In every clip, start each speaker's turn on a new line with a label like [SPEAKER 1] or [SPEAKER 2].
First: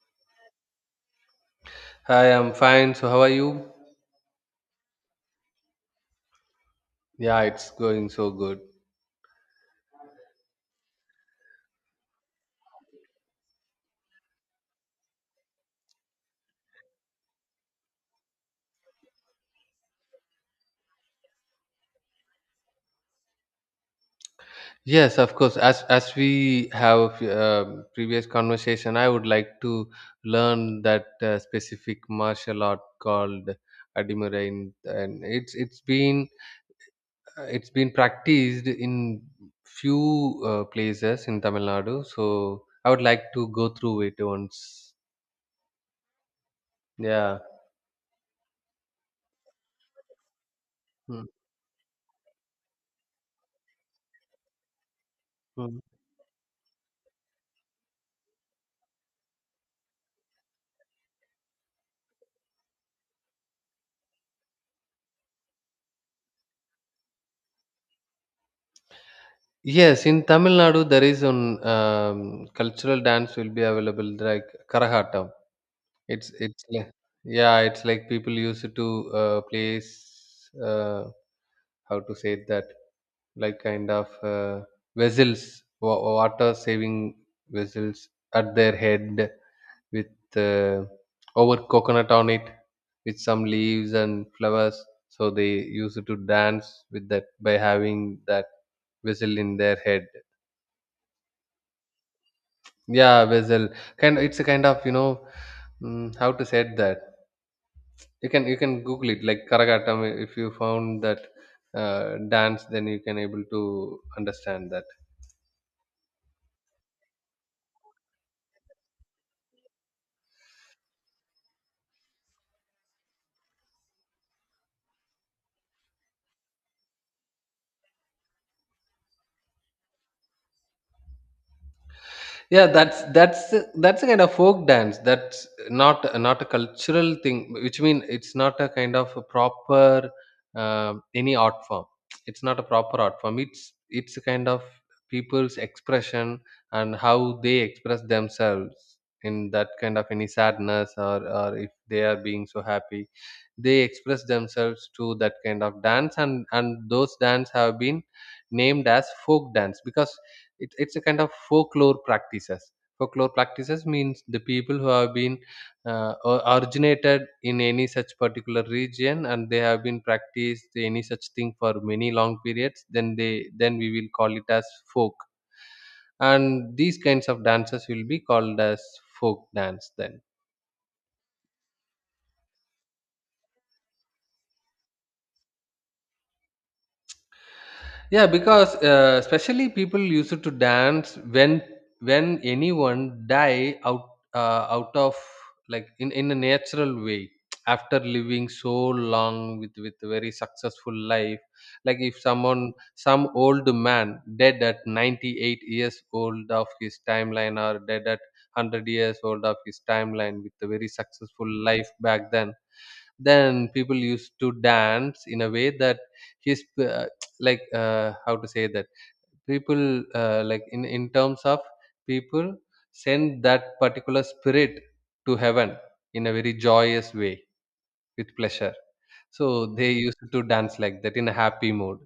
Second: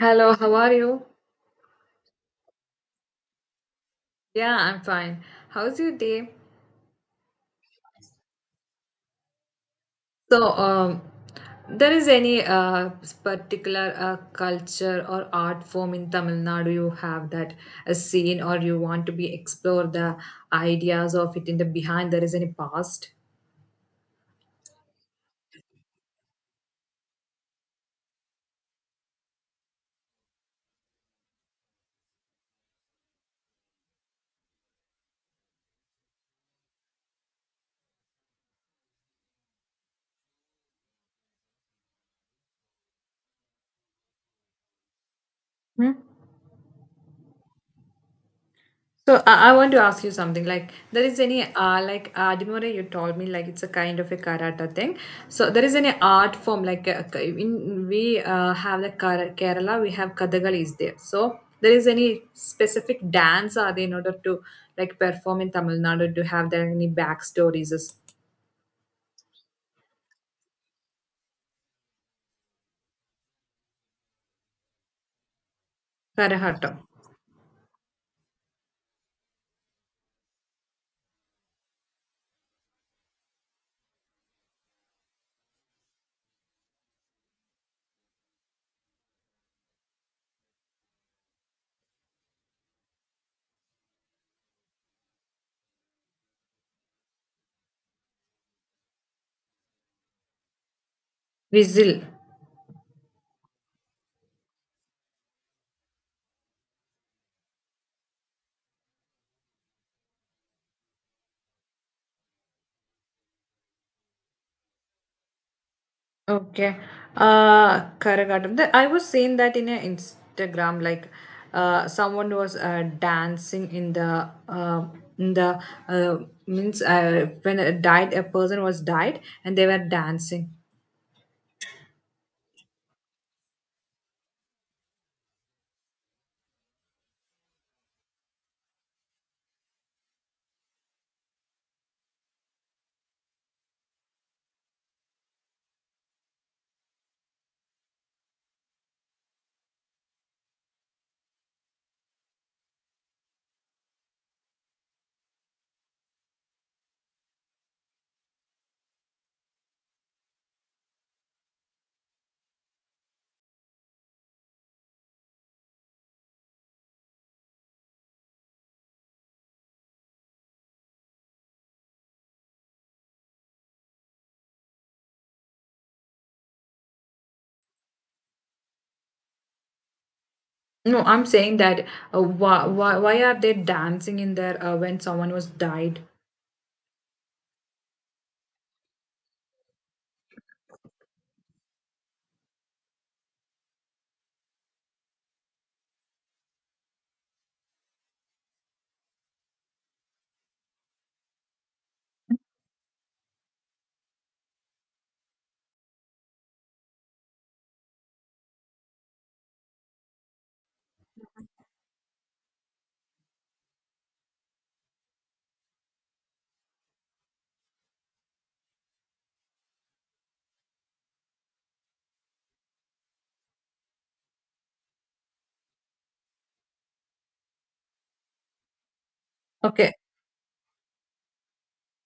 [SPEAKER 1] Hello, how are you?
[SPEAKER 2] Hi, I'm fine. So, how are you?
[SPEAKER 1] Yeah, I'm fine. How's your day?
[SPEAKER 2] Yeah, it's going so good.
[SPEAKER 1] So, there is any particular culture or art form in Tamil Nadu you have that a scene or you want to be explore the ideas of it in the behind there is any past?
[SPEAKER 2] Yes, of course. As we have a previous conversation, I would like to learn that specific martial art called Adimurain, and it's been it's been practiced in few places in Tamil Nadu. So, I would like to go through it once. Yeah.
[SPEAKER 1] So I want to ask you something. Like there is
[SPEAKER 2] Mm,
[SPEAKER 1] any like Adimore you told me like it's a kind of a karate thing. So there is
[SPEAKER 2] mm.
[SPEAKER 1] any art form like in we have the Kerala we have Kathakali is there. So there is any specific dance are they in order to like perform in Tamil Nadu to have there any backstories is
[SPEAKER 2] Yes, in Tamil Nadu there is an cultural dance will be available like Karahattam. It's
[SPEAKER 1] Karahattam,
[SPEAKER 2] like yeah, it's like people used to place how to say that, like kind of vessels, water saving vessels at their head with uh, over coconut on it with some leaves and flowers. So they used to dance with that by having that vessel in their head.
[SPEAKER 1] Vizil.
[SPEAKER 2] Yeah, bezel. Kind it's a kind of, you know, how to say that. You can Google it like Karagatam. If you found that dance, then you can able to understand that.
[SPEAKER 1] Okay. Karagatam. I was seeing that in a Instagram, like someone was dancing in the in the uh, means when a died a person was died and they were dancing.
[SPEAKER 2] Yeah, that's a kind of folk dance. That's not a cultural thing, which mean it's not a kind of a proper any art form. It's not a proper art form. It's a kind of people's expression and how they express themselves in that kind of any sadness or if they are being so happy, they express themselves to that kind of dance. And those dance have been named as folk dance because it's a kind of folklore practices. Folklore practices means the people who have been originated in any such particular region and they have been practiced any such thing for many long periods, then they then we will call it as folk, and these kinds of dances will be called as folk dance then.
[SPEAKER 1] No, I'm saying that why are they dancing in there when someone was died?
[SPEAKER 2] Yeah, because especially people used to dance when anyone die out out of, like, in a natural way, after living so long with a very successful life. Like if someone some old man dead at 98 years old of his timeline or dead at 100 years old of his timeline with a very successful life back then people used to dance in a way that his like how to say that, people like in terms of people send that particular spirit to heaven in a very joyous way with pleasure. So they
[SPEAKER 1] Okay.
[SPEAKER 2] used to dance like that in a happy mood.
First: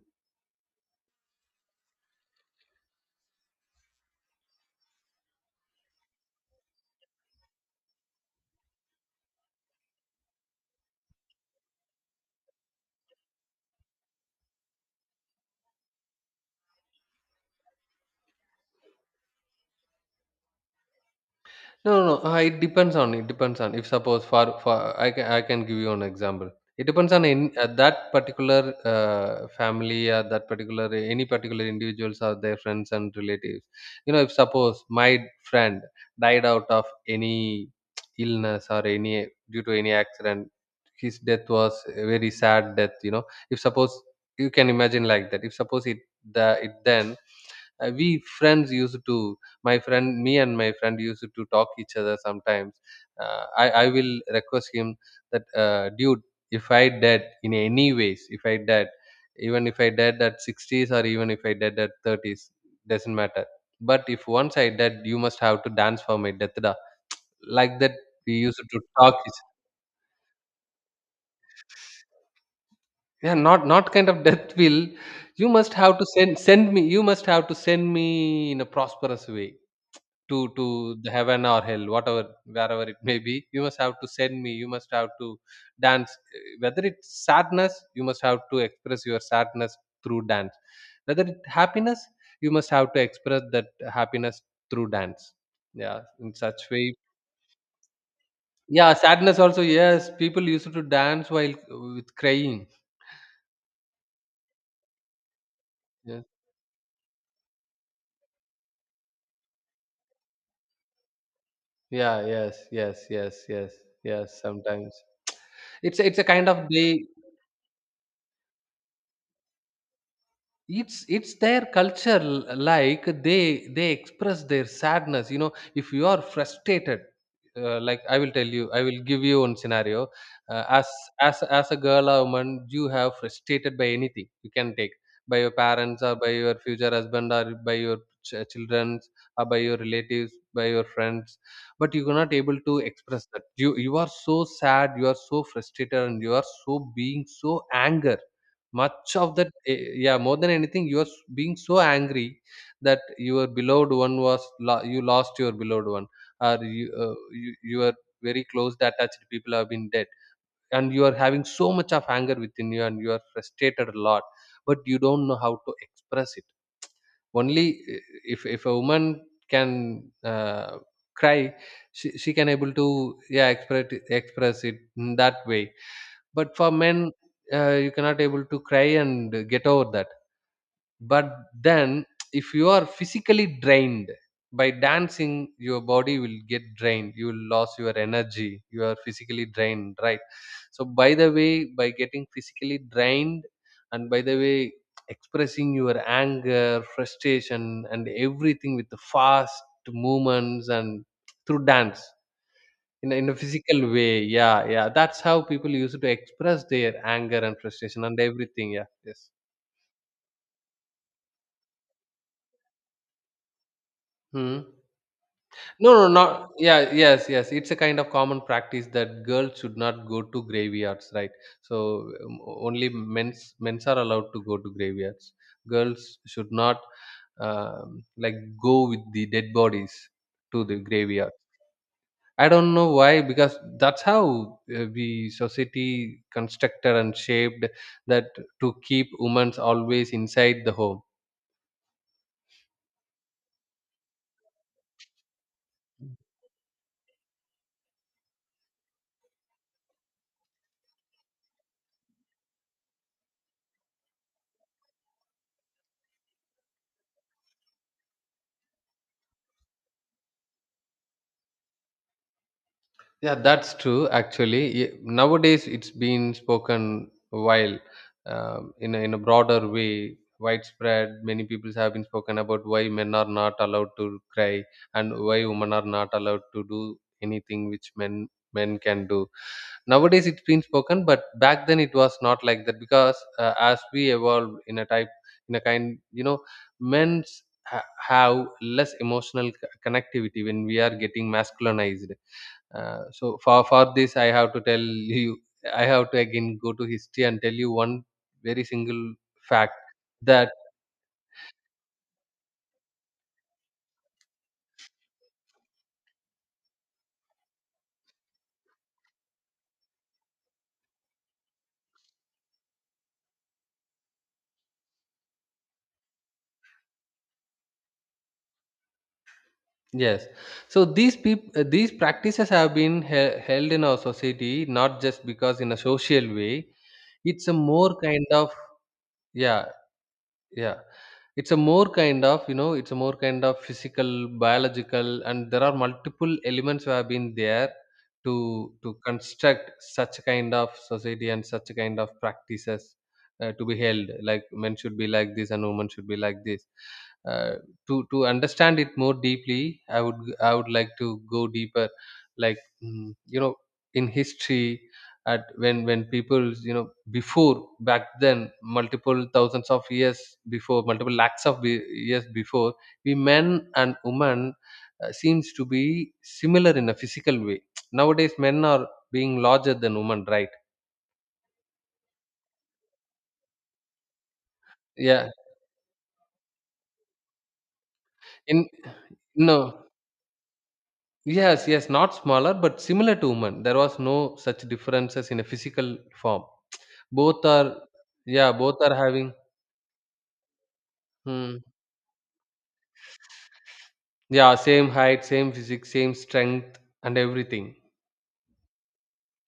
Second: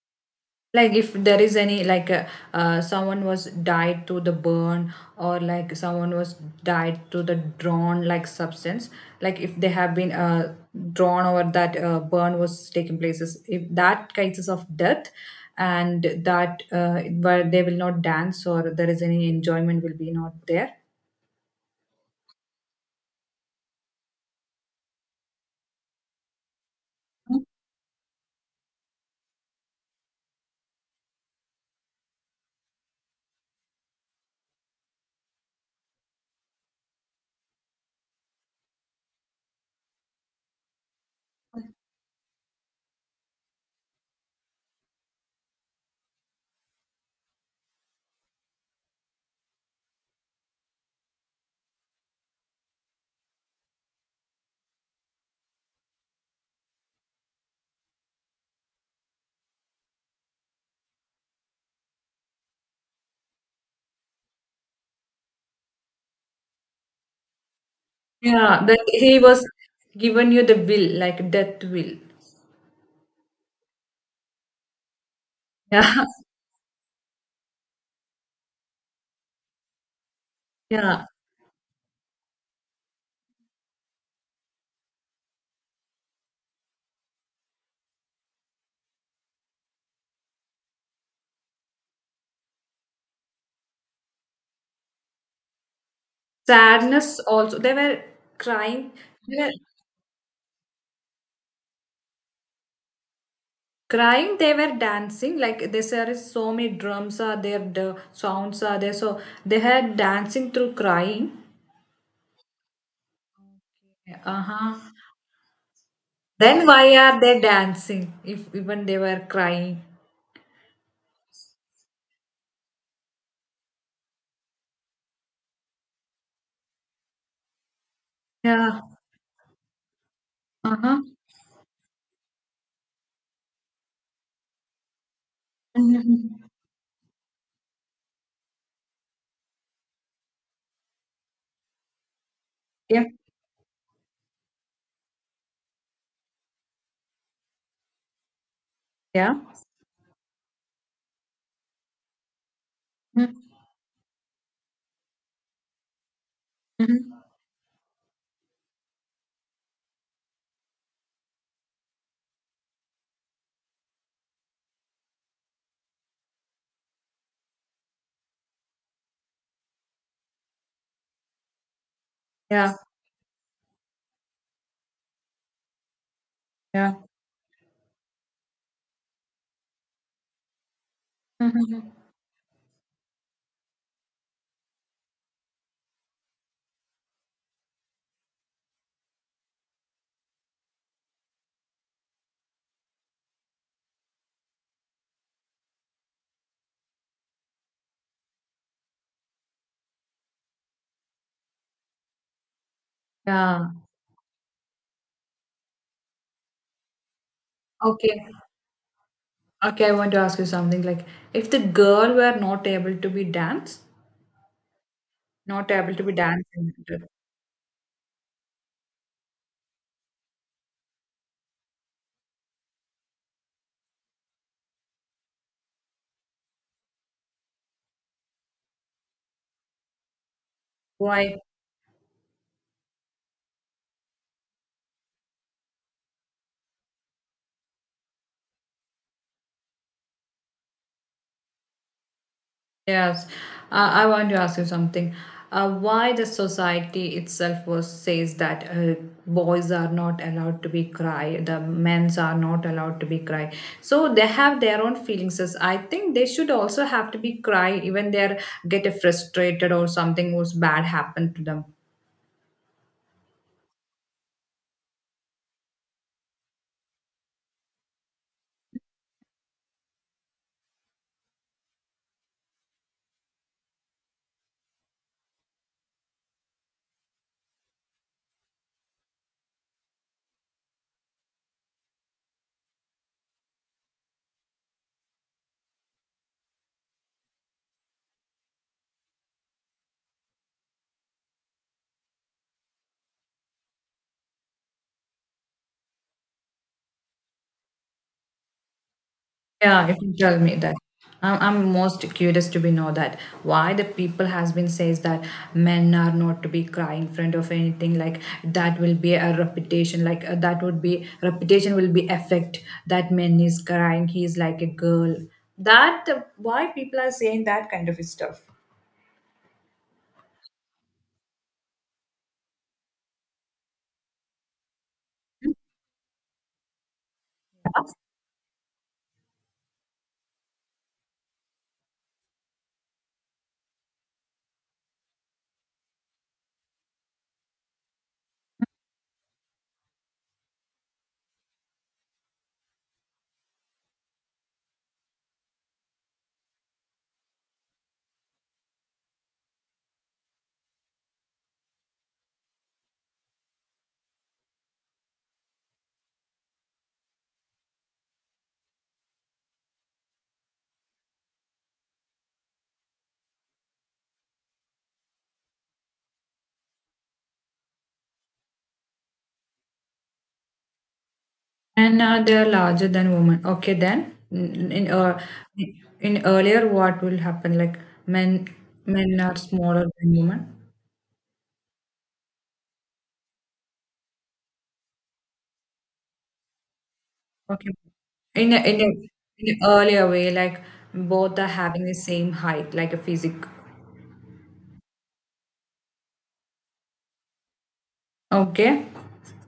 [SPEAKER 1] Like if there is any like someone was died to the burn or like someone was died to the drawn like substance like if they have been drawn or that burn was taking places if that cases of death and that where they will not dance or there is any enjoyment will be not there.
[SPEAKER 2] No, no, no. It depends on, it depends on, if suppose for I can give you an example. It depends on in that particular family or that particular any particular individuals or their friends and relatives. You know, if suppose my friend died out of any illness or any due to any accident, his death was a very sad death. You know, if suppose you can imagine like that. If suppose it the it then we friends used to my friend me and my friend used to talk each other sometimes. I will request him that dude, if I dead in any ways, if I dead, even if I dead at 60s or even if I dead at 30s, doesn't matter. But if once I dead, you must have to dance for my death da. Like that we used
[SPEAKER 1] Yeah,
[SPEAKER 2] to
[SPEAKER 1] that he
[SPEAKER 2] talk
[SPEAKER 1] was
[SPEAKER 2] each-
[SPEAKER 1] given you the will like death will.
[SPEAKER 2] yeah, not not kind of death will, you must have
[SPEAKER 1] Yeah.
[SPEAKER 2] to send me you must have to send me in a prosperous way to
[SPEAKER 1] Yeah.
[SPEAKER 2] the heaven or hell, whatever, wherever it may be. You must have to send me, you must have to dance. Whether it's sadness, you must have to express your sadness through dance, whether it happiness, you must have to express that happiness through dance. Yeah, in such way.
[SPEAKER 1] Sadness also they were
[SPEAKER 2] Yeah,
[SPEAKER 1] crying. They
[SPEAKER 2] sadness
[SPEAKER 1] were
[SPEAKER 2] also. Yes, people used to dance while with crying.
[SPEAKER 1] crying they were dancing like this there is
[SPEAKER 2] Yeah
[SPEAKER 1] so many drums are there the sounds are there so they had dancing through crying.
[SPEAKER 2] yeah, yes, yes, yes, yes, yes,
[SPEAKER 1] Uh-huh.
[SPEAKER 2] sometimes. It's a kind
[SPEAKER 1] Then
[SPEAKER 2] of
[SPEAKER 1] why
[SPEAKER 2] day.
[SPEAKER 1] are they dancing if even they were crying?
[SPEAKER 2] It's their culture. Like they express their sadness. You know, if you are frustrated, like I will tell you, I
[SPEAKER 1] Yeah.
[SPEAKER 2] will give you one scenario. As
[SPEAKER 1] Uh-huh.
[SPEAKER 2] as a girl or woman, you have frustrated by anything you can take, by your parents or by
[SPEAKER 1] Mhm.
[SPEAKER 2] your future husband or by your children or by your relatives by your friends, but you're not able to
[SPEAKER 1] Yeah,
[SPEAKER 2] express that you are so sad, you are so frustrated and you are so being so anger much of
[SPEAKER 1] yeah.
[SPEAKER 2] that, yeah, more than anything, you are being so angry, that
[SPEAKER 1] Mhm.
[SPEAKER 2] your beloved one was you lost your beloved one, or you,
[SPEAKER 1] Mhm.
[SPEAKER 2] you your very close attached people have been dead, and you are having so much of anger within you, and you are frustrated a lot, but you don't know how to express it. Only eh, if a woman can uh, cry, she can able
[SPEAKER 1] Yeah,
[SPEAKER 2] to yeah express it in that way. But for
[SPEAKER 1] yeah.
[SPEAKER 2] men, you cannot able to cry and get over that. But
[SPEAKER 1] Mhm.
[SPEAKER 2] then, if you are physically drained by dancing, your body will get drained, you will lose your energy, you are physically drained, right? So by the way, by getting physically drained, and by the way expressing your anger, frustration, and everything with the fast movements and through dance, in a
[SPEAKER 1] Yeah.
[SPEAKER 2] physical way. Yeah, yeah, that's how people used to express their anger and frustration and
[SPEAKER 1] Okay.
[SPEAKER 2] everything. Yeah, yes.
[SPEAKER 1] Okay, I want to ask you something like if the girl were not able to be dance
[SPEAKER 2] Hmm.
[SPEAKER 1] not
[SPEAKER 2] No,
[SPEAKER 1] able to
[SPEAKER 2] no,
[SPEAKER 1] be
[SPEAKER 2] not
[SPEAKER 1] dancing
[SPEAKER 2] yeah, yes, yes, it's a kind of common practice that girls should not go to graveyards, right? So um, only men's are allowed to go to graveyards. Girls should not, like, go with the dead bodies to the graveyard.
[SPEAKER 1] why.
[SPEAKER 2] I don't know why, because that's how the society constructed and shaped that to keep women always inside the home.
[SPEAKER 1] Yes, I want to ask you something. Why the society itself was says that boys are not allowed to be cry, the men's are not allowed to be cry. So they have their own feelings. As I think they should also have to be cry even they are get frustrated or something was bad happened to them.
[SPEAKER 2] Yeah, that's true. Actually, nowadays it's been spoken, while in a broader way, widespread. Many people have been spoken about why men are not allowed to cry and why women are not allowed to do anything which men can do. Nowadays it's been spoken, but back then it was not like that because, as we evolved in a type, in a kind, you know, men have less emotional connectivity when we are getting masculinized. So for this I have to tell you, I have to again go to history and tell you one very single fact.
[SPEAKER 1] Yeah, if you tell
[SPEAKER 2] That
[SPEAKER 1] me that. I'm most curious to be know that why the people has been says that men are not to be cry in front of anything like that will be a reputation like that would be reputation will be affect that men is crying he's like a girl that why people are saying that kind of stuff.
[SPEAKER 2] yes. So these people, these practices have been held in our society, not just because in a social way. It's a more kind of, yeah. Yeah, it's a more kind of, you know, it's a more kind of physical, biological, and there are multiple elements who have been there to construct such kind of society and such kind of practices to be held. Like men should be like this and women should be like this. Uh, to understand it more deeply, I would like to go deeper, like, you know, in history, at when people, you know, before, back then, multiple thousands of years before, multiple lakhs of years before, we men and women seems to be similar in a physical way. Nowadays men are being larger than women, right?
[SPEAKER 1] And they are larger than women okay then
[SPEAKER 2] Yeah,
[SPEAKER 1] in earlier what will happen like men
[SPEAKER 2] in
[SPEAKER 1] men are smaller
[SPEAKER 2] no,
[SPEAKER 1] than women.
[SPEAKER 2] yes, yes, not smaller but similar to women. There was no such differences in a physical form. Both are
[SPEAKER 1] Okay.
[SPEAKER 2] yeah,
[SPEAKER 1] In a, in
[SPEAKER 2] both
[SPEAKER 1] a,
[SPEAKER 2] are having,
[SPEAKER 1] in a earlier way, like both are
[SPEAKER 2] hmm,
[SPEAKER 1] having the same height, like a physic.
[SPEAKER 2] yeah, same height, same physique, same strength and everything.
[SPEAKER 1] Okay.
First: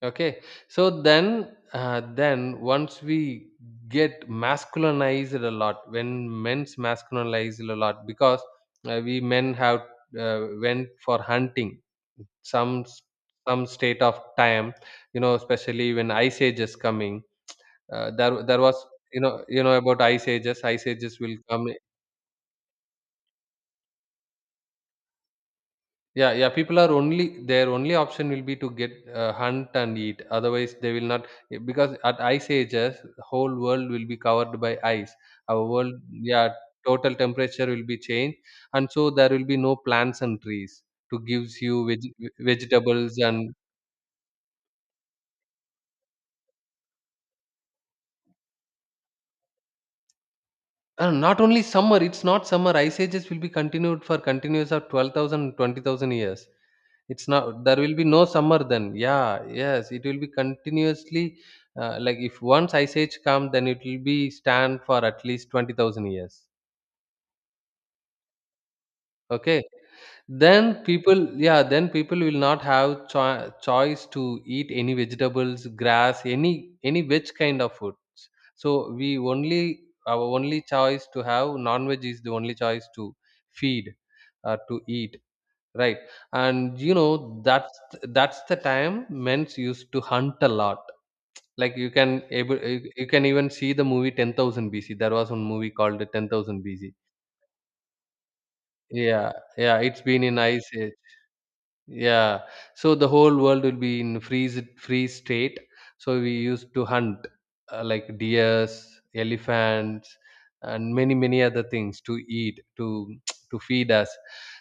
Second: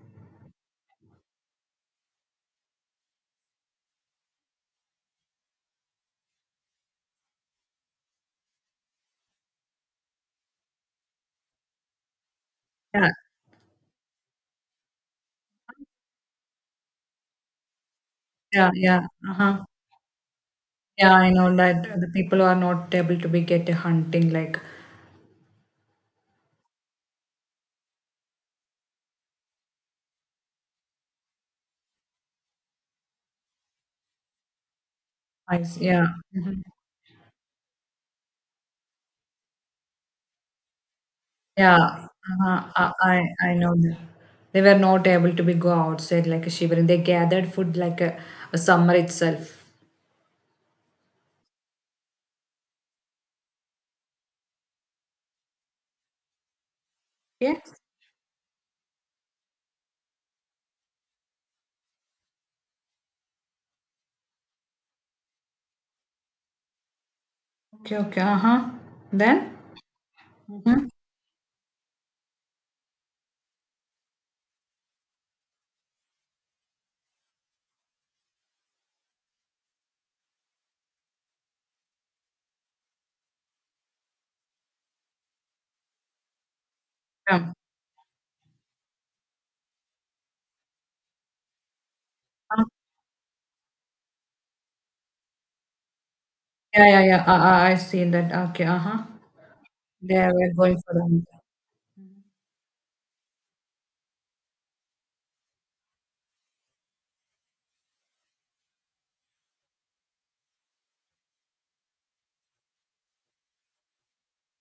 [SPEAKER 2] Okay, so then once we get masculinized a lot, when men's masculinized a lot, because, we men have went for hunting some
[SPEAKER 1] Yeah.
[SPEAKER 2] some state of time, you know, especially when ice age is coming. There there
[SPEAKER 1] Yeah.
[SPEAKER 2] was,
[SPEAKER 1] Yeah.
[SPEAKER 2] you know, you
[SPEAKER 1] Uh-huh.
[SPEAKER 2] know about ice ages. Ice
[SPEAKER 1] Yeah.
[SPEAKER 2] ages
[SPEAKER 1] I
[SPEAKER 2] will
[SPEAKER 1] know
[SPEAKER 2] come.
[SPEAKER 1] that the people who are not able to be get a hunting, like.
[SPEAKER 2] Yeah, yeah, people are only their only option will be to get hunt and eat. Otherwise, they will not, because at ice ages, whole world will be covered by ice. Our world,
[SPEAKER 1] Yeah.
[SPEAKER 2] yeah,
[SPEAKER 1] Mhm.
[SPEAKER 2] total temperature will be changed, and so there will be no plants and trees to gives
[SPEAKER 1] Yeah.
[SPEAKER 2] you
[SPEAKER 1] Uh-huh. I,
[SPEAKER 2] vegetables
[SPEAKER 1] I.
[SPEAKER 2] and
[SPEAKER 1] I know that they were not able to be go outside like a shivering. They gathered food like a summer itself.
[SPEAKER 2] Not only summer, it's not summer. Ice ages will be continued for continuous of 12,000, 20,000 years. It's
[SPEAKER 1] Yeah.
[SPEAKER 2] not, there will be no summer then. Yeah, yes, it will be continuously, like, if once ice age come, then it will be stand for at least 20,000 years.
[SPEAKER 1] Okay. Okay. Uh huh. Then.
[SPEAKER 2] Okay. Then
[SPEAKER 1] Mhm.
[SPEAKER 2] people, yeah, then people will not have choice to eat any vegetables, grass, any veg kind of foods. So we only our only choice to have non veg is the only choice to feed or to eat, right? and you know
[SPEAKER 1] Yeah.
[SPEAKER 2] that's the time men used to hunt a lot. Like you can able,
[SPEAKER 1] Uh,
[SPEAKER 2] you can even see the movie 10,000 bc. There was one movie called 10,000 bc.
[SPEAKER 1] Yeah. Yeah. Yeah. I seen that. Okay. Uh huh.
[SPEAKER 2] Yeah, yeah, it's been
[SPEAKER 1] They
[SPEAKER 2] in
[SPEAKER 1] were
[SPEAKER 2] ice
[SPEAKER 1] going
[SPEAKER 2] age.
[SPEAKER 1] for the.
[SPEAKER 2] Yeah, so the whole world will be in freeze free state. So we used to hunt like deers, elephants, and many other things to eat, to to feed us.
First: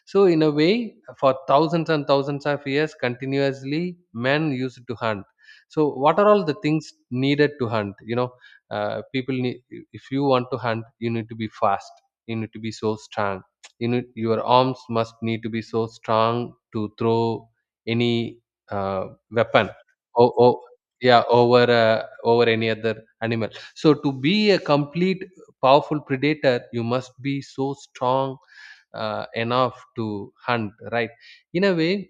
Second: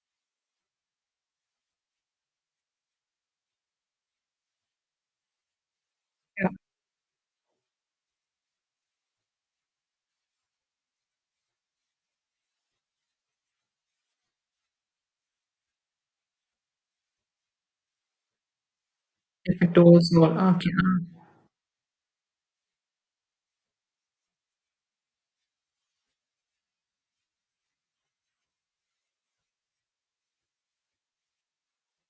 [SPEAKER 2] So in a way, for thousands and thousands of years, continuously men used to hunt. So what are all
[SPEAKER 1] Yeah,
[SPEAKER 2] the things needed to hunt? People need, if you want to hunt, you need to be fast. You need to be so strong. You know, your arms must need to be so strong to throw any
[SPEAKER 1] if
[SPEAKER 2] weapon
[SPEAKER 1] it was all
[SPEAKER 2] oh, oh
[SPEAKER 1] okay.
[SPEAKER 2] yeah, over over any other animal. So to be a complete powerful predator, you must be so strong enough to hunt, right? In a way,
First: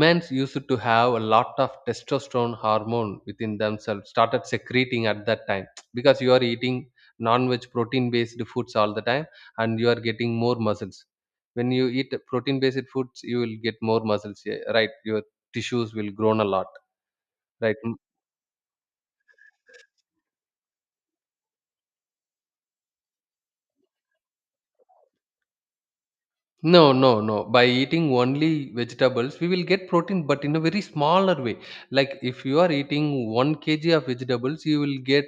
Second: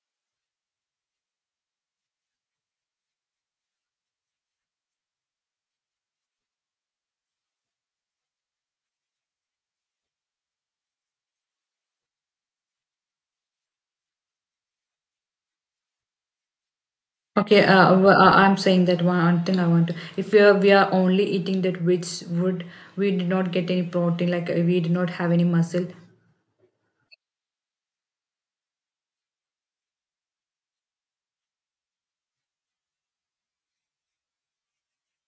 [SPEAKER 2] men's used to have a lot of testosterone hormone within themselves, started secreting at that time, because you are eating non-veg protein based foods all the time, and you are getting more muscles. When you eat protein based foods, you will get more muscles, yeah, right, your tissues will grow a lot,
[SPEAKER 1] Okay,
[SPEAKER 2] right.
[SPEAKER 1] I'm saying that one thing I want to. If we are only eating that which would we did not get any protein, like we did not have any muscle.
[SPEAKER 2] No, no, no. By eating only vegetables, we will get protein, but in a very smaller way. Like if you are eating 1 kg of vegetables, you will get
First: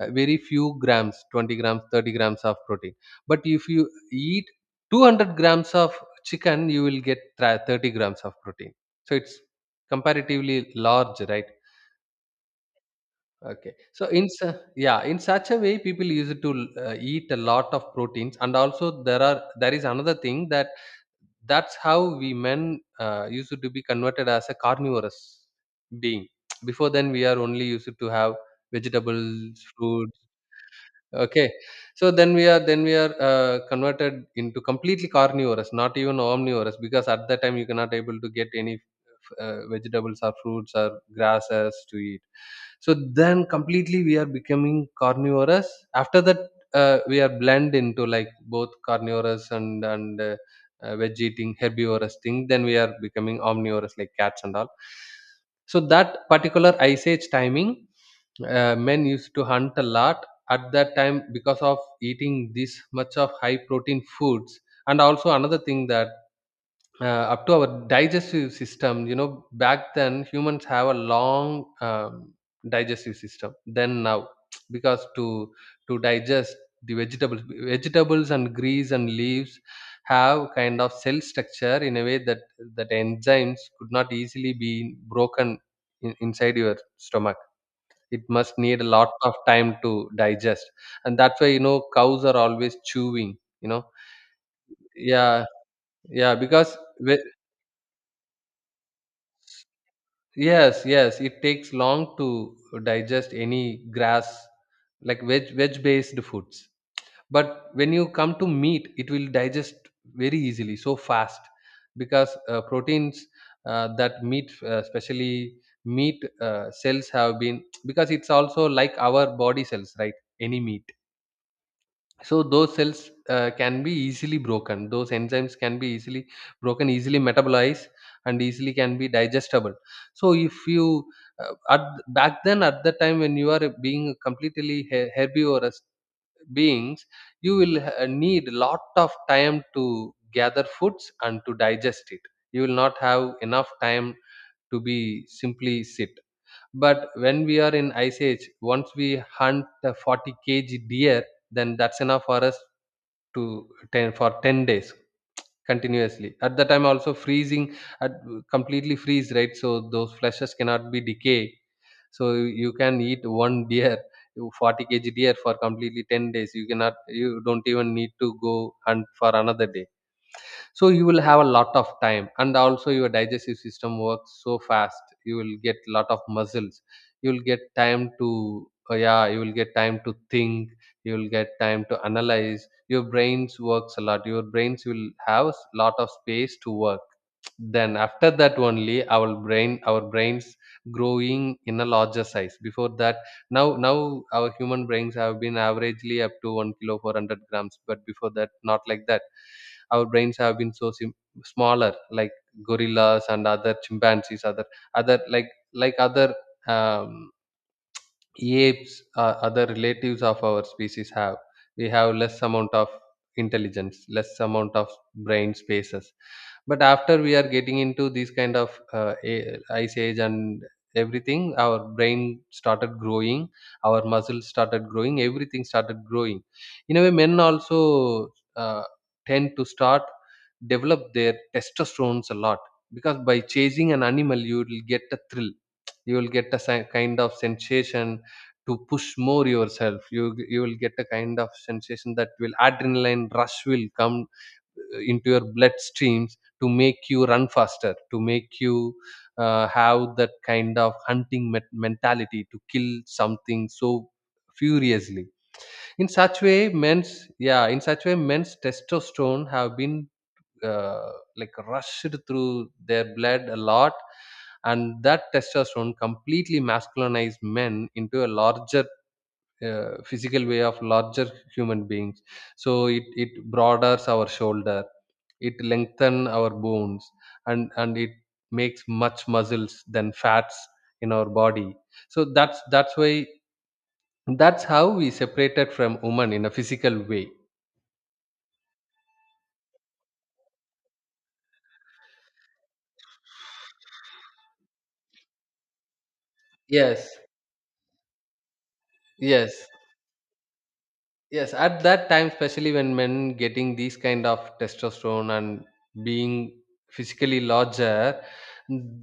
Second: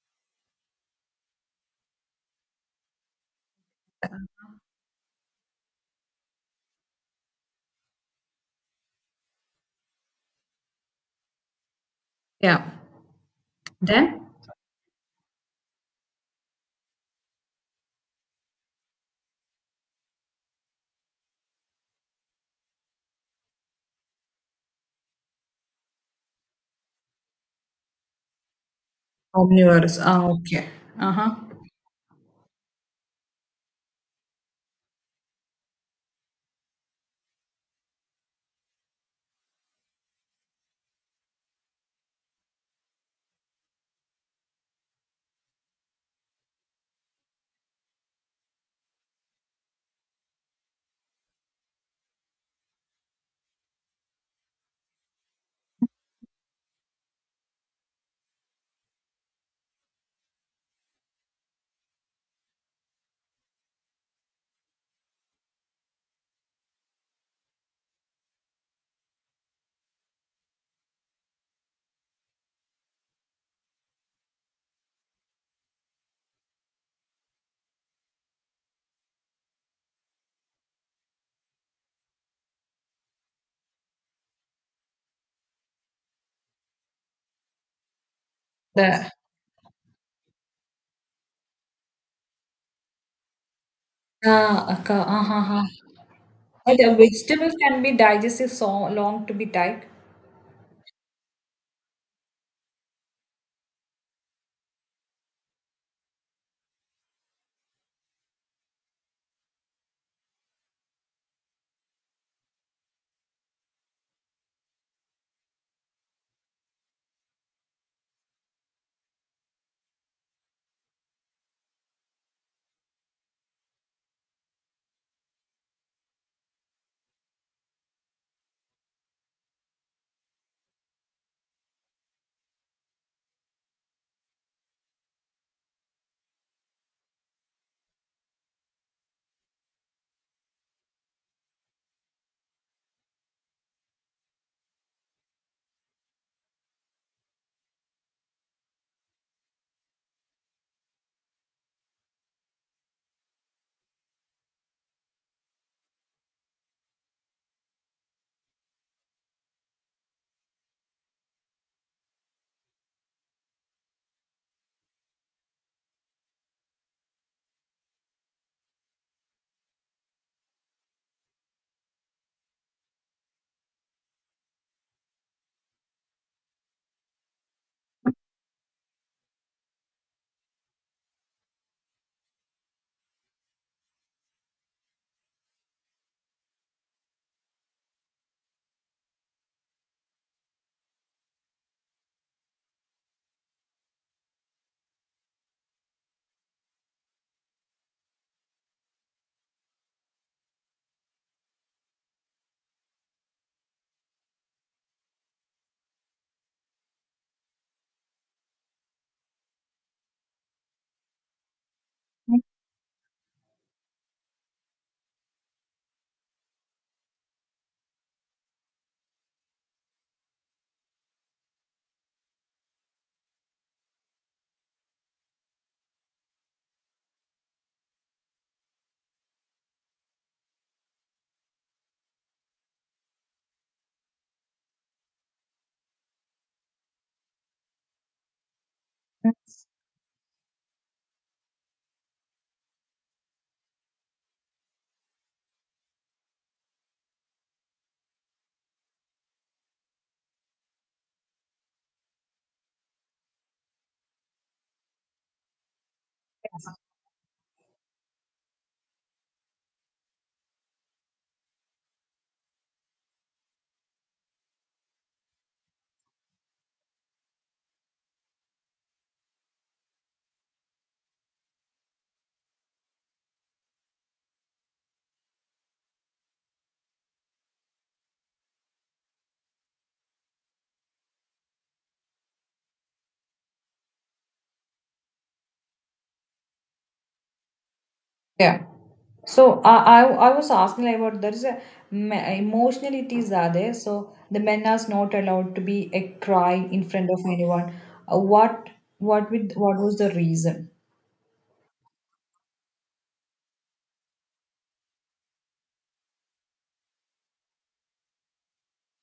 [SPEAKER 2] very few grams, 20 grams, 30 grams of protein. But if you eat 200 grams of chicken, you will get 30 grams of protein. So it's comparatively large, right?
[SPEAKER 1] Yeah,
[SPEAKER 2] Okay. So in
[SPEAKER 1] then
[SPEAKER 2] su- yeah, in such a way, people use it to eat a lot of proteins, and also there is another thing, that that's how we men used to be converted as a carnivorous being. Before then, we are only used to have vegetables,
[SPEAKER 1] omnivorous.
[SPEAKER 2] fruit.
[SPEAKER 1] Ah, okay. Uh huh.
[SPEAKER 2] Okay. So then we are converted into completely carnivorous, not even omnivorous, because at that time you cannot able to get any vegetables or fruits or grasses to eat. So then completely we are becoming carnivorous. After that, we are blend into like both carnivorous and veg eating herbivorous thing. Then we are becoming omnivorous like cats and all. So that particular ice age timing, men used to hunt a lot at that time because of eating this much of high protein foods, and also another thing that uh, up to our digestive system. You know, back then humans have a long digestive system than now because to digest the vegetables, vegetables and greens and leaves have kind of cell structure in a way that that enzymes could not easily be broken inside your stomach. It must need a lot
[SPEAKER 1] The
[SPEAKER 2] of time to digest, and that's why, you know, cows are always chewing, you know.
[SPEAKER 1] Ah, okay. Uh
[SPEAKER 2] Yeah,
[SPEAKER 1] huh.
[SPEAKER 2] yeah,
[SPEAKER 1] But vegetables can be digested so long to be tight.
[SPEAKER 2] yes, yes, it takes long to digest any grass, like veg based foods. But when you come to meat, it will digest very easily, so fast, because proteins, that meat, especially meat cells have been, because it's also like our body cells, right, any meat. So those cells can be easily broken, those enzymes can be easily broken, easily metabolized, and easily can be digestible. So if you at back then, at the time when you are being completely herbivorous beings, you will need lot of time to gather foods and to digest it. You will not have enough time to be simply sit. But when we are in ice age, once we hunt a 40 kg deer, then that's enough for us to 10 days continuously. At the time also freezing, at completely freeze, right? So those fleshes cannot be decay. So you can eat one deer, 40 kg deer, for completely 10 days. You cannot, you don't even need to go hunt for another day. So you will have a lot of time, and also your digestive system works so fast, you will get lot of muscles. You will get time to yeah, you will get time to think, you will get time to analyze. Your brains works a lot, your brains will have lot of space to work. Then after that only our brains growing in a larger size. Before that, now our human brains have been averagely up to 1 kilo 400 grams, but before that not like that. Our brains have been so smaller, like gorillas and other chimpanzees, other other like other um, apes or other relatives of our species have. We have less amount of intelligence, less amount of brain spaces. But after we are getting into these kind of ice age and everything, our brain started growing, our muscles started growing, everything started growing. In a way men also uh, tend to start develop their testosterones a lot, because by chasing an animal you will get a thrill, you will get a kind of sensation to push more yourself. You will get a kind of sensation that will adrenaline rush will come into your bloodstreams to make you run faster, to make you have that kind of hunting mentality to kill something so furiously. In such way men's, yeah, in such way men's testosterone have been uh, like rushed through their blood a lot, and that testosterone completely masculinized men into a larger physical way of larger human beings. So it broadens our shoulder, it lengthen our bones, and it makes much muscles than fats in our body. So that's why, that's how we separated from woman in a physical way.
[SPEAKER 1] Yeah. So I was asking like about there is a emotional it are there. So the men are not allowed to be a crying in
[SPEAKER 2] Yes,
[SPEAKER 1] front of anyone. Uh, what what with
[SPEAKER 2] yes.
[SPEAKER 1] what was the reason?
[SPEAKER 2] Yes, at that time, especially when men getting these kind of testosterone and being physically larger,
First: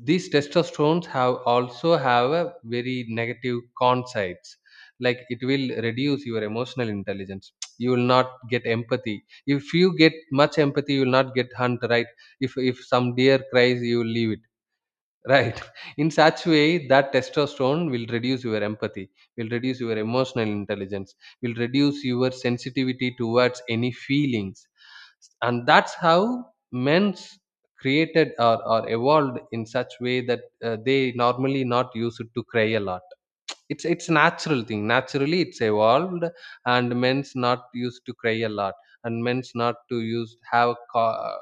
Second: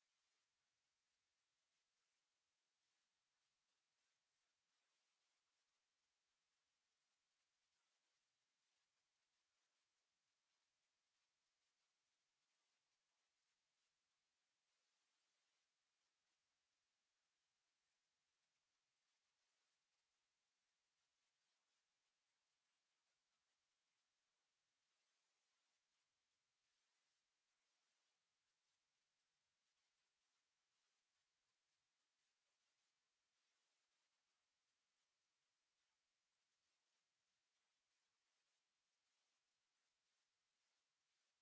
[SPEAKER 2] these testosterones have also have a very negative con sides. Like it will reduce your emotional intelligence. You will not get empathy. If you get much empathy, you will not get hunt, right. If some deer cries, you will leave it, right. In such way that testosterone will reduce your empathy, will reduce your emotional intelligence, will reduce your sensitivity towards any feelings. And that's how men's created, or evolved in such way that they normally not used to cry a lot. It's natural thing. Naturally, it's evolved, and men's not used to cry a lot, and men's not to use have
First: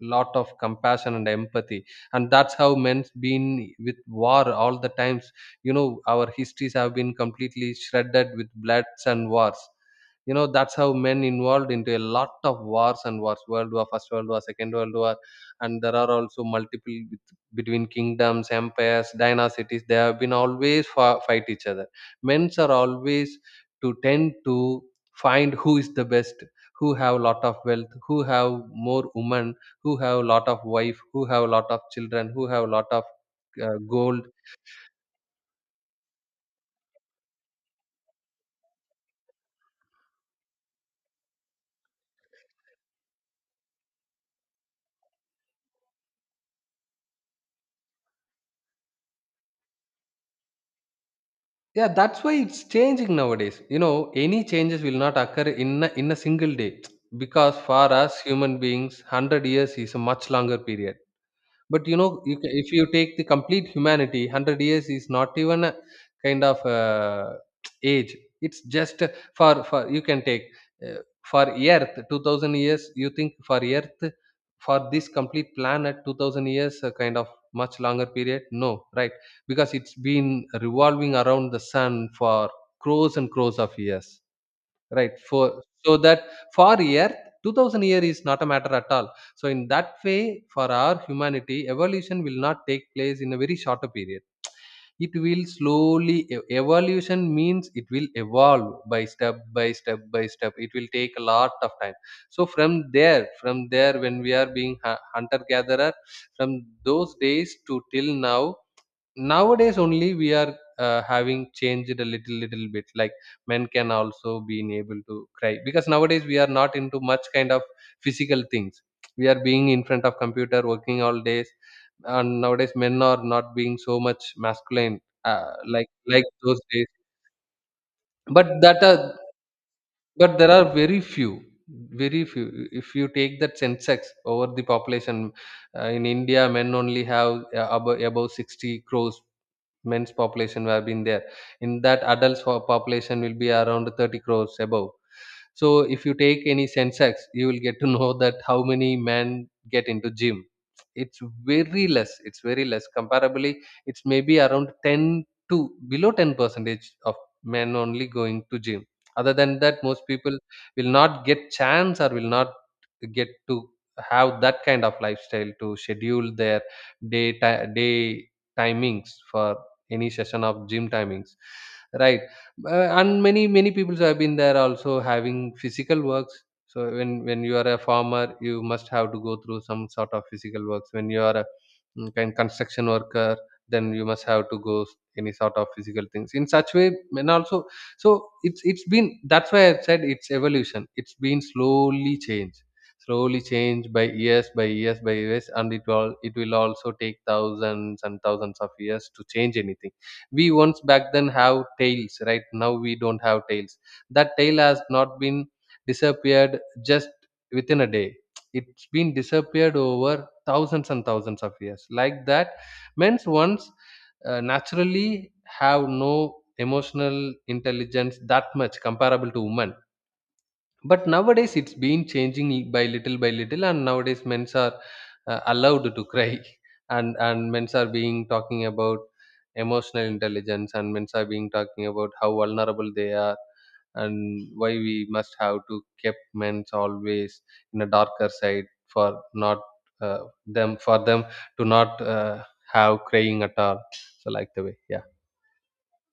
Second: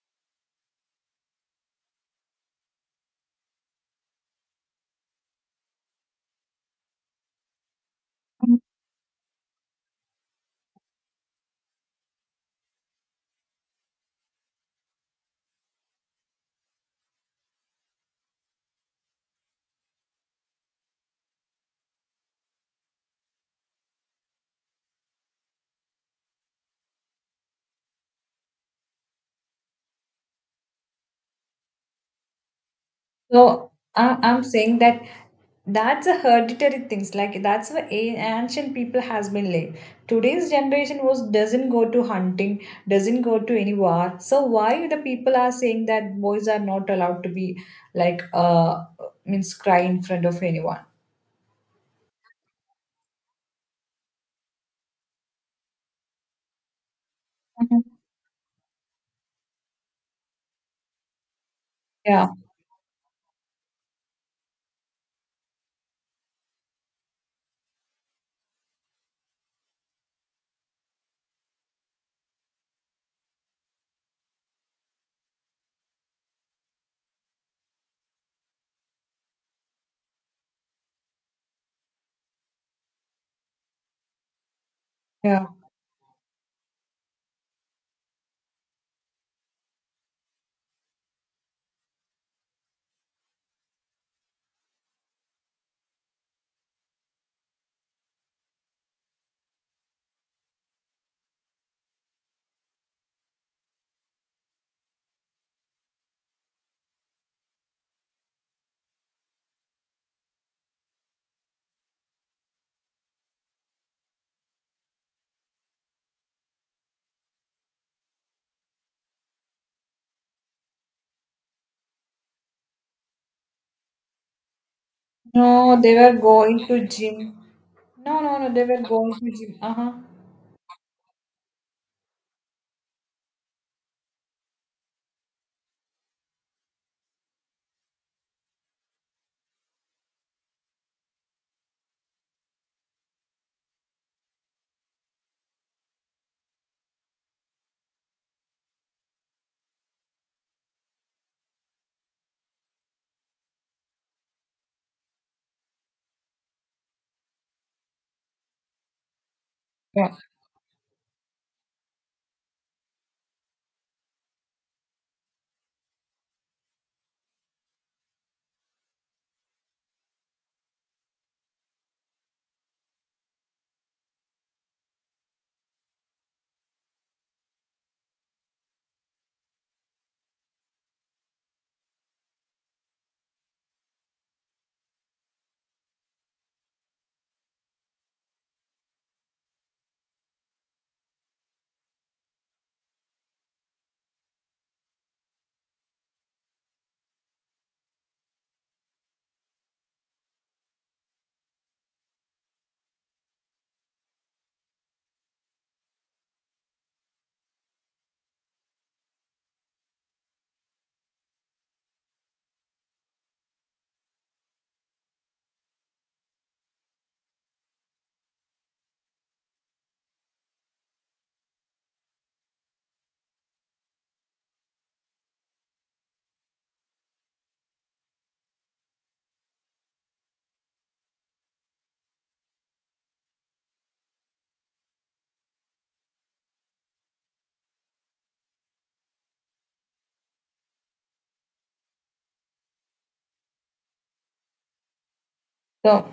[SPEAKER 2] lot of compassion and empathy, and that's how men's been with war all the times. You know, our histories have been completely shredded with bloods and wars. You know, that's how men involved into a lot of wars, and wars, world war first, world war second world war, and there are also multiple between kingdoms, empires, dynasties. They have been always fight each other. Men's are always to tend to find who is the best, who have lot of wealth, who have more women, who have lot of wife, who have lot of children, who have lot of
[SPEAKER 1] So
[SPEAKER 2] gold.
[SPEAKER 1] I'm saying that that's a hereditary things like that's why ancient people has been late. Today's generation was doesn't go to hunting, doesn't go to any war. So why the people are saying that boys are not allowed to be like means cry in front of anyone?
[SPEAKER 2] Yeah, that's why it's changing nowadays. You know, any changes will not occur in a single day, because for
[SPEAKER 1] Mhm.
[SPEAKER 2] us human beings, 100 years is a much longer period. But you know,
[SPEAKER 1] Yeah,
[SPEAKER 2] you ca, if you take the complete humanity, 100 years is not even a kind of age. It's just for you can take uh, for Earth, 2000 years. You think for Earth, for this complete planet, 2000 years, a kind of much longer period? No, right? Because it's been revolving around the sun for crores and crores of years. Right.
[SPEAKER 1] yeah.
[SPEAKER 2] For so that for Earth, 2000 year is not a matter at all. So in that way, for our humanity, evolution will not take place in a very shorter period. It will slowly evolution means it will evolve by step by step by step. It will take a lot of time. So from there, when we are being hunter gatherer, from those days to till now, nowadays only we are having changed a little little bit, like men can also being able to cry because nowadays we are not into much kind of physical things. We are being in front of computer working all days, and nowadays men are not being so much masculine,
[SPEAKER 1] No, they were
[SPEAKER 2] like those
[SPEAKER 1] going
[SPEAKER 2] days.
[SPEAKER 1] to gym. No, no, no.
[SPEAKER 2] but
[SPEAKER 1] They were
[SPEAKER 2] that
[SPEAKER 1] going
[SPEAKER 2] are
[SPEAKER 1] to gym. Uh huh.
[SPEAKER 2] but there are very few, very few. If you take that census over the population, in india men only have above 60 crores. Men's population have been there. In that, adults for population will be around 30 crores above. So if you take any sensex you will get to know that how many men get into gym. It's very less. It's very less comparably. It's maybe around 10 to below 10 percentage of men only going to gym. Other than that, most
[SPEAKER 1] Yeah.
[SPEAKER 2] people will not get chance, or will not get to have that kind of lifestyle to schedule their day timings for any session of gym timings, right? And many many people have been there also having physical works. So when you are a farmer, you must have to go through some sort of physical works. When you are a kind construction worker, then you must have to go any sort of physical things in such way. And also, so it's been, that's why I've said, it's evolution, it's been slowly changed, slowly changed by years by years by years, and it will also take thousands and thousands of years to change anything. We once back then have tails, right now we don't have tails. That tail has not been disappeared just within a day. It's been disappeared over thousands and thousands of years, like that. Men's once naturally have no emotional intelligence that much comparable to women, but nowadays it's been changing by little, and nowadays men's are allowed to cry, and men's are being talking about emotional intelligence, and men's are being talking about how vulnerable they are, and why we must have to keep men's always in a darker side for not, uh, them for them to not have crying at all. So like the way, yeah.
[SPEAKER 1] So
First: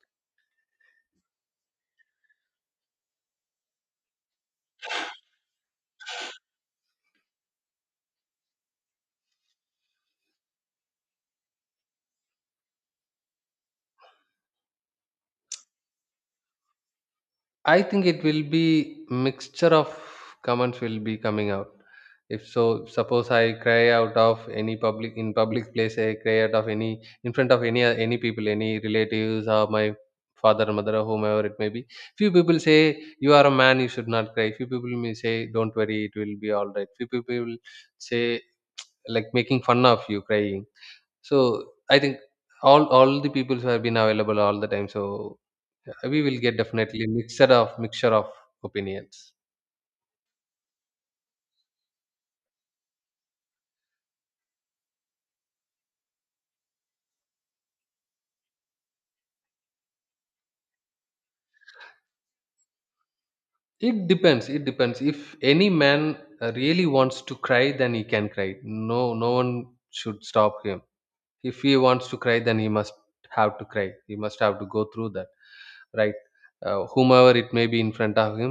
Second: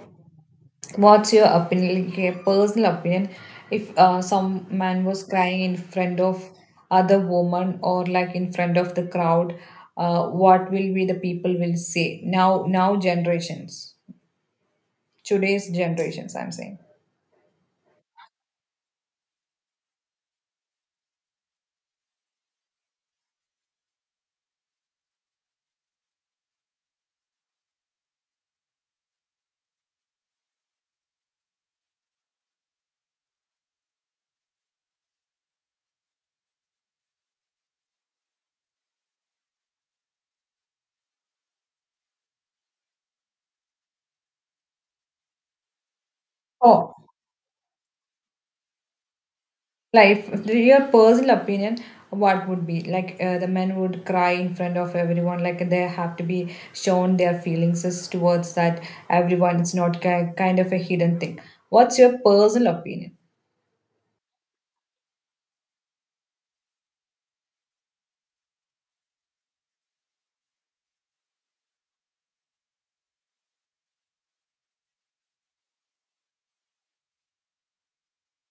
[SPEAKER 1] what's your opinion, like, a personal opinion? If some man was crying in front of other woman or like in front of the crowd, what will be the people will say now? Now generations, today's generations, I'm saying.
[SPEAKER 2] I think it will be mixture of comments will be coming out. If so, suppose I cry out of any public, in public place, I cry out of any in front of any people, any relatives or my father, mother, or whomever it may be. Few people say you are a man, you should not cry. Few people may say don't worry, it will be all right. Few people say like making fun of you crying. So I think all the peoples have been available all the time. So we will get
[SPEAKER 1] Oh,
[SPEAKER 2] definitely mixture of opinions.
[SPEAKER 1] like if your personal opinion, what would be like the men would cry in front of everyone, like they have to be shown their feelings is towards that everyone. It's not kind of a hidden thing. What's your personal opinion?
[SPEAKER 2] It depends. It depends. If any man really wants to cry, then he can cry. No, no one should stop him. If he wants to cry, then he must have to cry. He must have to go through that, right? Whomever it may be in front of him,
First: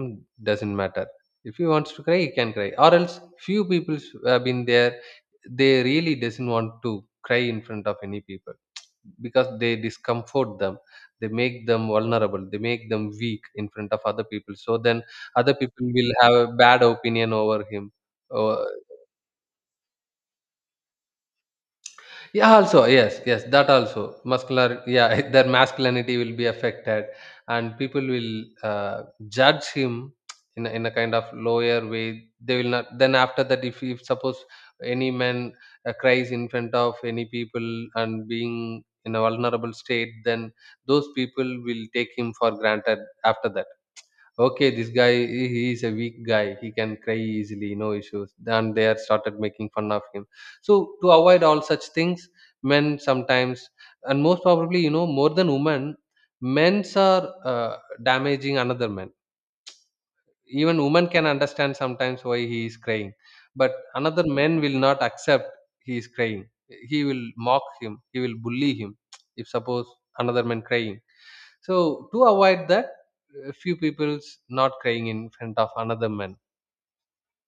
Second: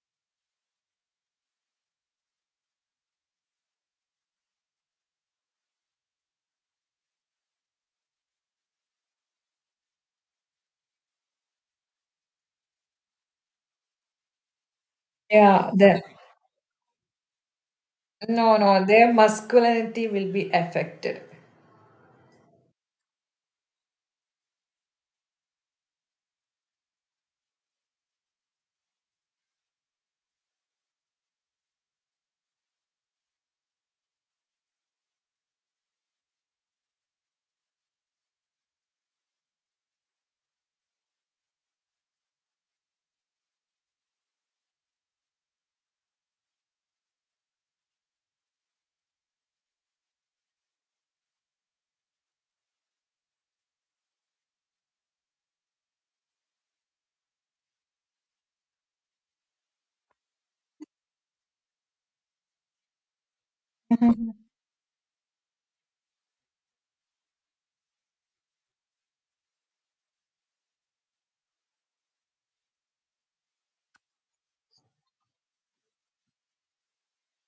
[SPEAKER 2] doesn't matter. If he wants to cry he can cry, or else few people have been there, they really doesn't want to cry in front of any people because they discomfort them, they make them vulnerable, they make them weak in front of other people, so then other
[SPEAKER 1] Yeah,
[SPEAKER 2] people
[SPEAKER 1] the
[SPEAKER 2] will have a bad opinion over him.
[SPEAKER 1] no,
[SPEAKER 2] Or
[SPEAKER 1] no, their masculinity will be affected.
[SPEAKER 2] yeah, also, yes, yes, that also. Muscular, yeah, their masculinity will be affected, and people will judge him in a kind of lower way. They will not. Then after that, if suppose any man cries in front of any people and being in a vulnerable state, then those people will take him for granted after that. Okay, this guy, he is a weak guy, he can cry easily, no issues. And they are started making fun of him. So to avoid all such things, men sometimes, and most probably you know more than women, men's are uh, damaging another man. Even women can understand sometimes why he is crying, but another man will not accept he is crying. He will mock him, he will bully him. If suppose another man crying, so to avoid that, a few people's not crying in front of another man.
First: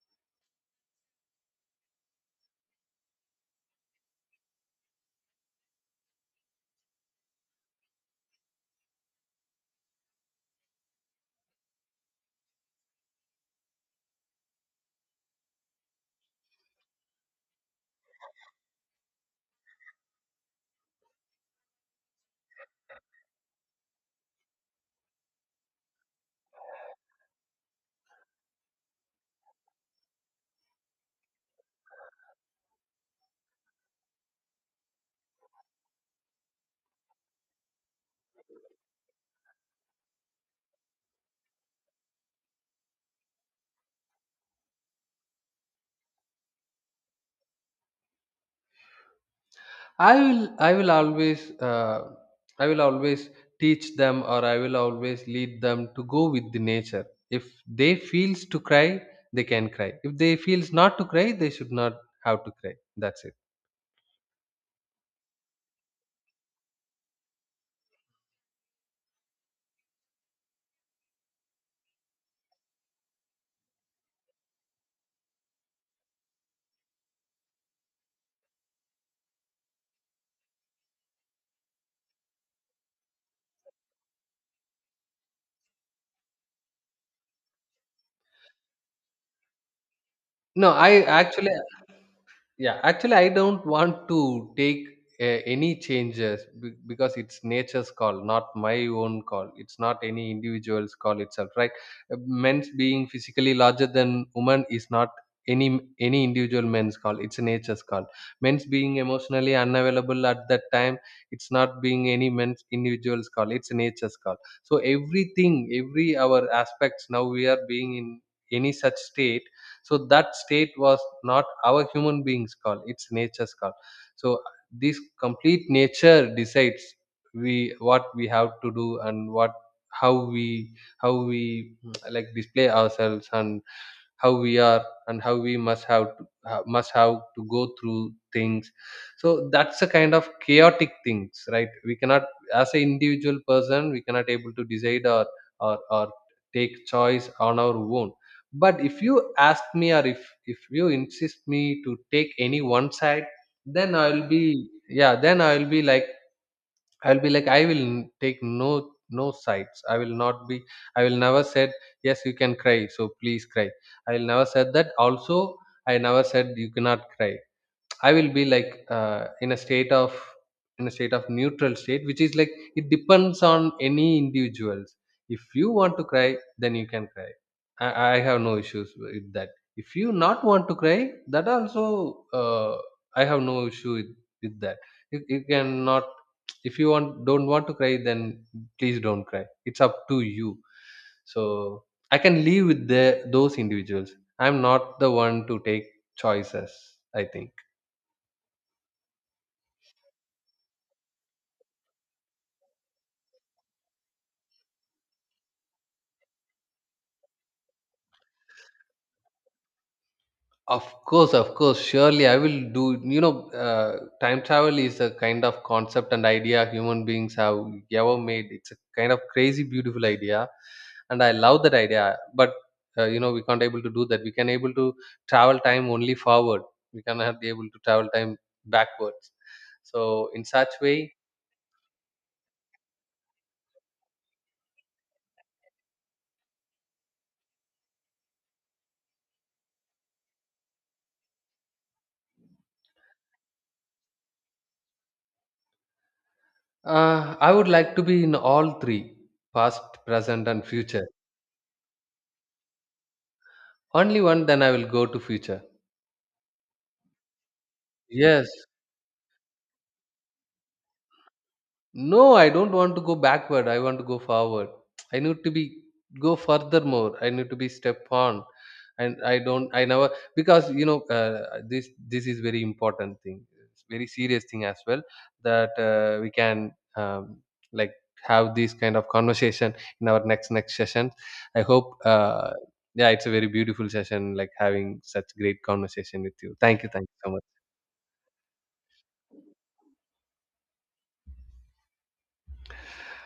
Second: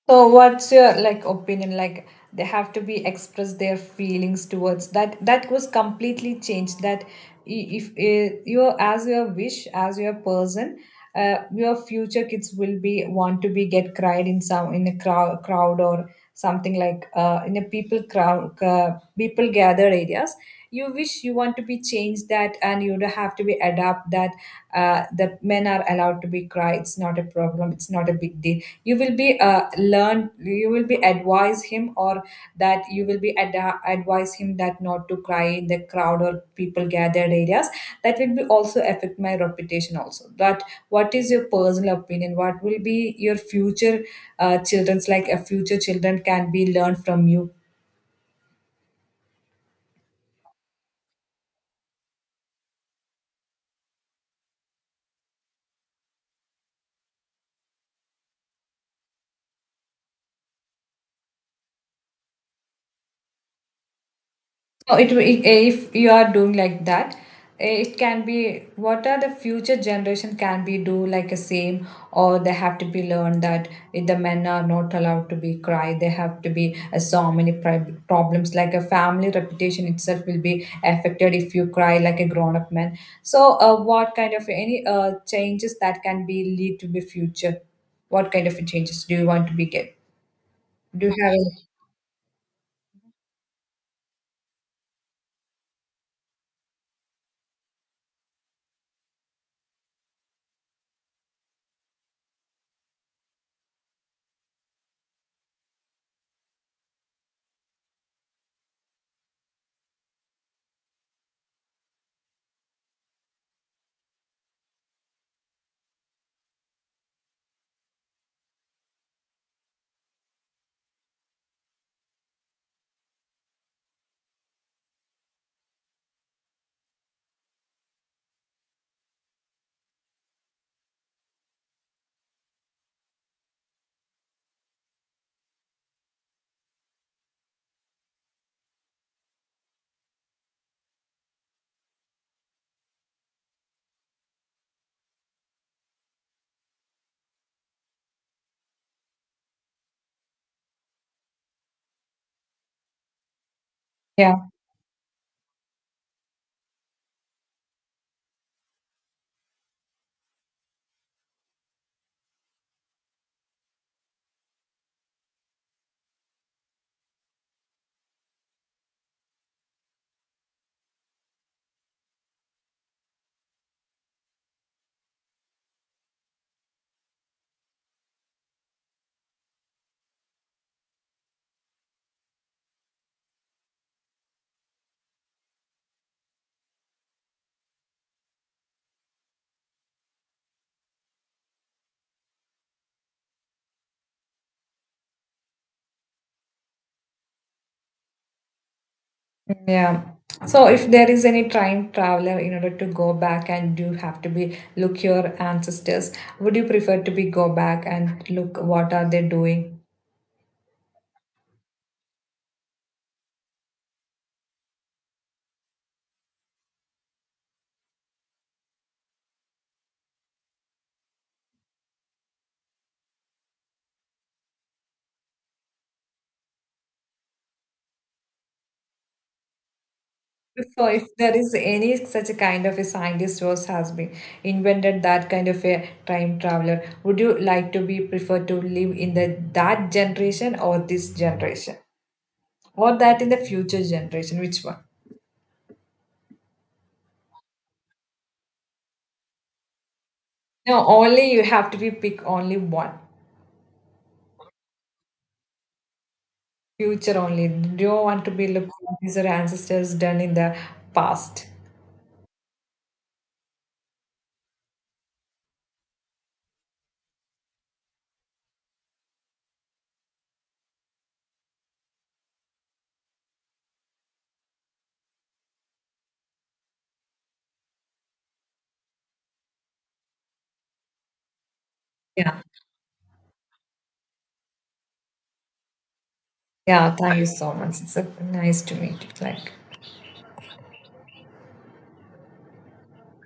[SPEAKER 1] So, what's your like opinion? Like, they have to be express their feelings towards that. That was completely changed. If you, as your wish, as your person, your future kids will be want to be get cried in some in a crowd, or something like in a people crowd, people gathered areas. You wish you want to be changed that, and you have to be adapt that the men are allowed to be cry it's not a problem it's not a big deal you will be learn you will be advise him or that you will be advise him that not to cry in the crowd or people gathered areas that will be also affect my reputation also but what is your personal opinion what will be your future children's like a future children can be learned from you.
[SPEAKER 2] I will always I will always teach them, or I will always lead them to go with the nature. If they feels to cry, they can cry. If they feels not to cry, they should not have to cry. That's it.
[SPEAKER 1] No, it if you are doing like that, it can be what are the future generation can be do like a same or they have to be learned that if the men are not allowed to be cry they have to be so many problems like a family reputation itself will be affected if you cry like a grown up man so what kind of any changes that can be lead to the future what kind of changes do you want to be get.
[SPEAKER 2] No, I
[SPEAKER 1] Do you have
[SPEAKER 2] actually,
[SPEAKER 1] any?
[SPEAKER 2] yeah, actually, I don't want to take uh, any changes because it's nature's call, not my own call. It's not any individual's call itself, right? Men's being physically larger than women is not any any individual men's call. It's nature's call. Men's being emotionally unavailable at that time, it's not being any men's individual's call. It's nature's call. So everything, every our aspects now we are being in any such state, so that state was not our human beings call, it's nature's call. So this complete nature decides we, what we have to do, and what, how we, how we like display ourselves, and how we are, and how we must have to, must have to go through things. So that's a kind of chaotic things, right? We cannot, as an individual person we cannot able to decide, or take choice on our own. But if you ask me, or if you insist me to take any one side, then I'll
[SPEAKER 1] Yeah.
[SPEAKER 2] be, yeah, then I'll be like, I'll be like, I will take no no sides. I will not be. I will never said yes. You can cry, so please cry. I will never said that. Also, I never said you cannot cry. I will be like in a state of, in a state of neutral state, which is like it depends on any individuals. If you want to cry, then you can cry. I have no issues with that. If you not want to cry, that also, uh, I have no issue with that. You cannot, if you want don't want to cry, then please don't cry, it's up to you. So I can live with the, those individuals. I'm not the one to take choices, I think.
[SPEAKER 1] Yeah. So if there is any time traveler in order to go back and you have to be look your ancestors, would you prefer to be go back and look what are they doing?
[SPEAKER 2] Of course, surely I will do. You know, time travel is a kind of concept and idea human beings have ever made. It's a kind of crazy, beautiful idea, and I love that idea. But you know, we can't able to do that. We can able to travel time only forward. We cannot be able to travel time backwards. So, in such
[SPEAKER 1] So
[SPEAKER 2] way,
[SPEAKER 1] if there is any such a kind of a scientist was has been invented that kind of a time traveler, would you like to be prefer to live in the that generation or this generation? Or that in the future generation? Which one?
[SPEAKER 2] I would like to be in all three: past, present, and
[SPEAKER 1] No,
[SPEAKER 2] future.
[SPEAKER 1] only you have to be pick only one.
[SPEAKER 2] Only one, then I will go to future.
[SPEAKER 1] Future only. Don't want to be
[SPEAKER 2] Yes,
[SPEAKER 1] looking at these are ancestors done in the past.
[SPEAKER 2] no, I don't want to go backward. I want to go forward. I need to be go furthermore. I need to be step on, and I don't. I never, because you know this. This is very important thing. It's very serious thing as well that we can like have this kind of conversation in our next session. I hope.
[SPEAKER 1] Yeah.
[SPEAKER 2] Yeah, it's a very beautiful session. Like having such great conversation with you. Thank you.
[SPEAKER 1] Yeah,
[SPEAKER 2] Thank you
[SPEAKER 1] thank you
[SPEAKER 2] so much.
[SPEAKER 1] so much. It's a nice to meet you. Like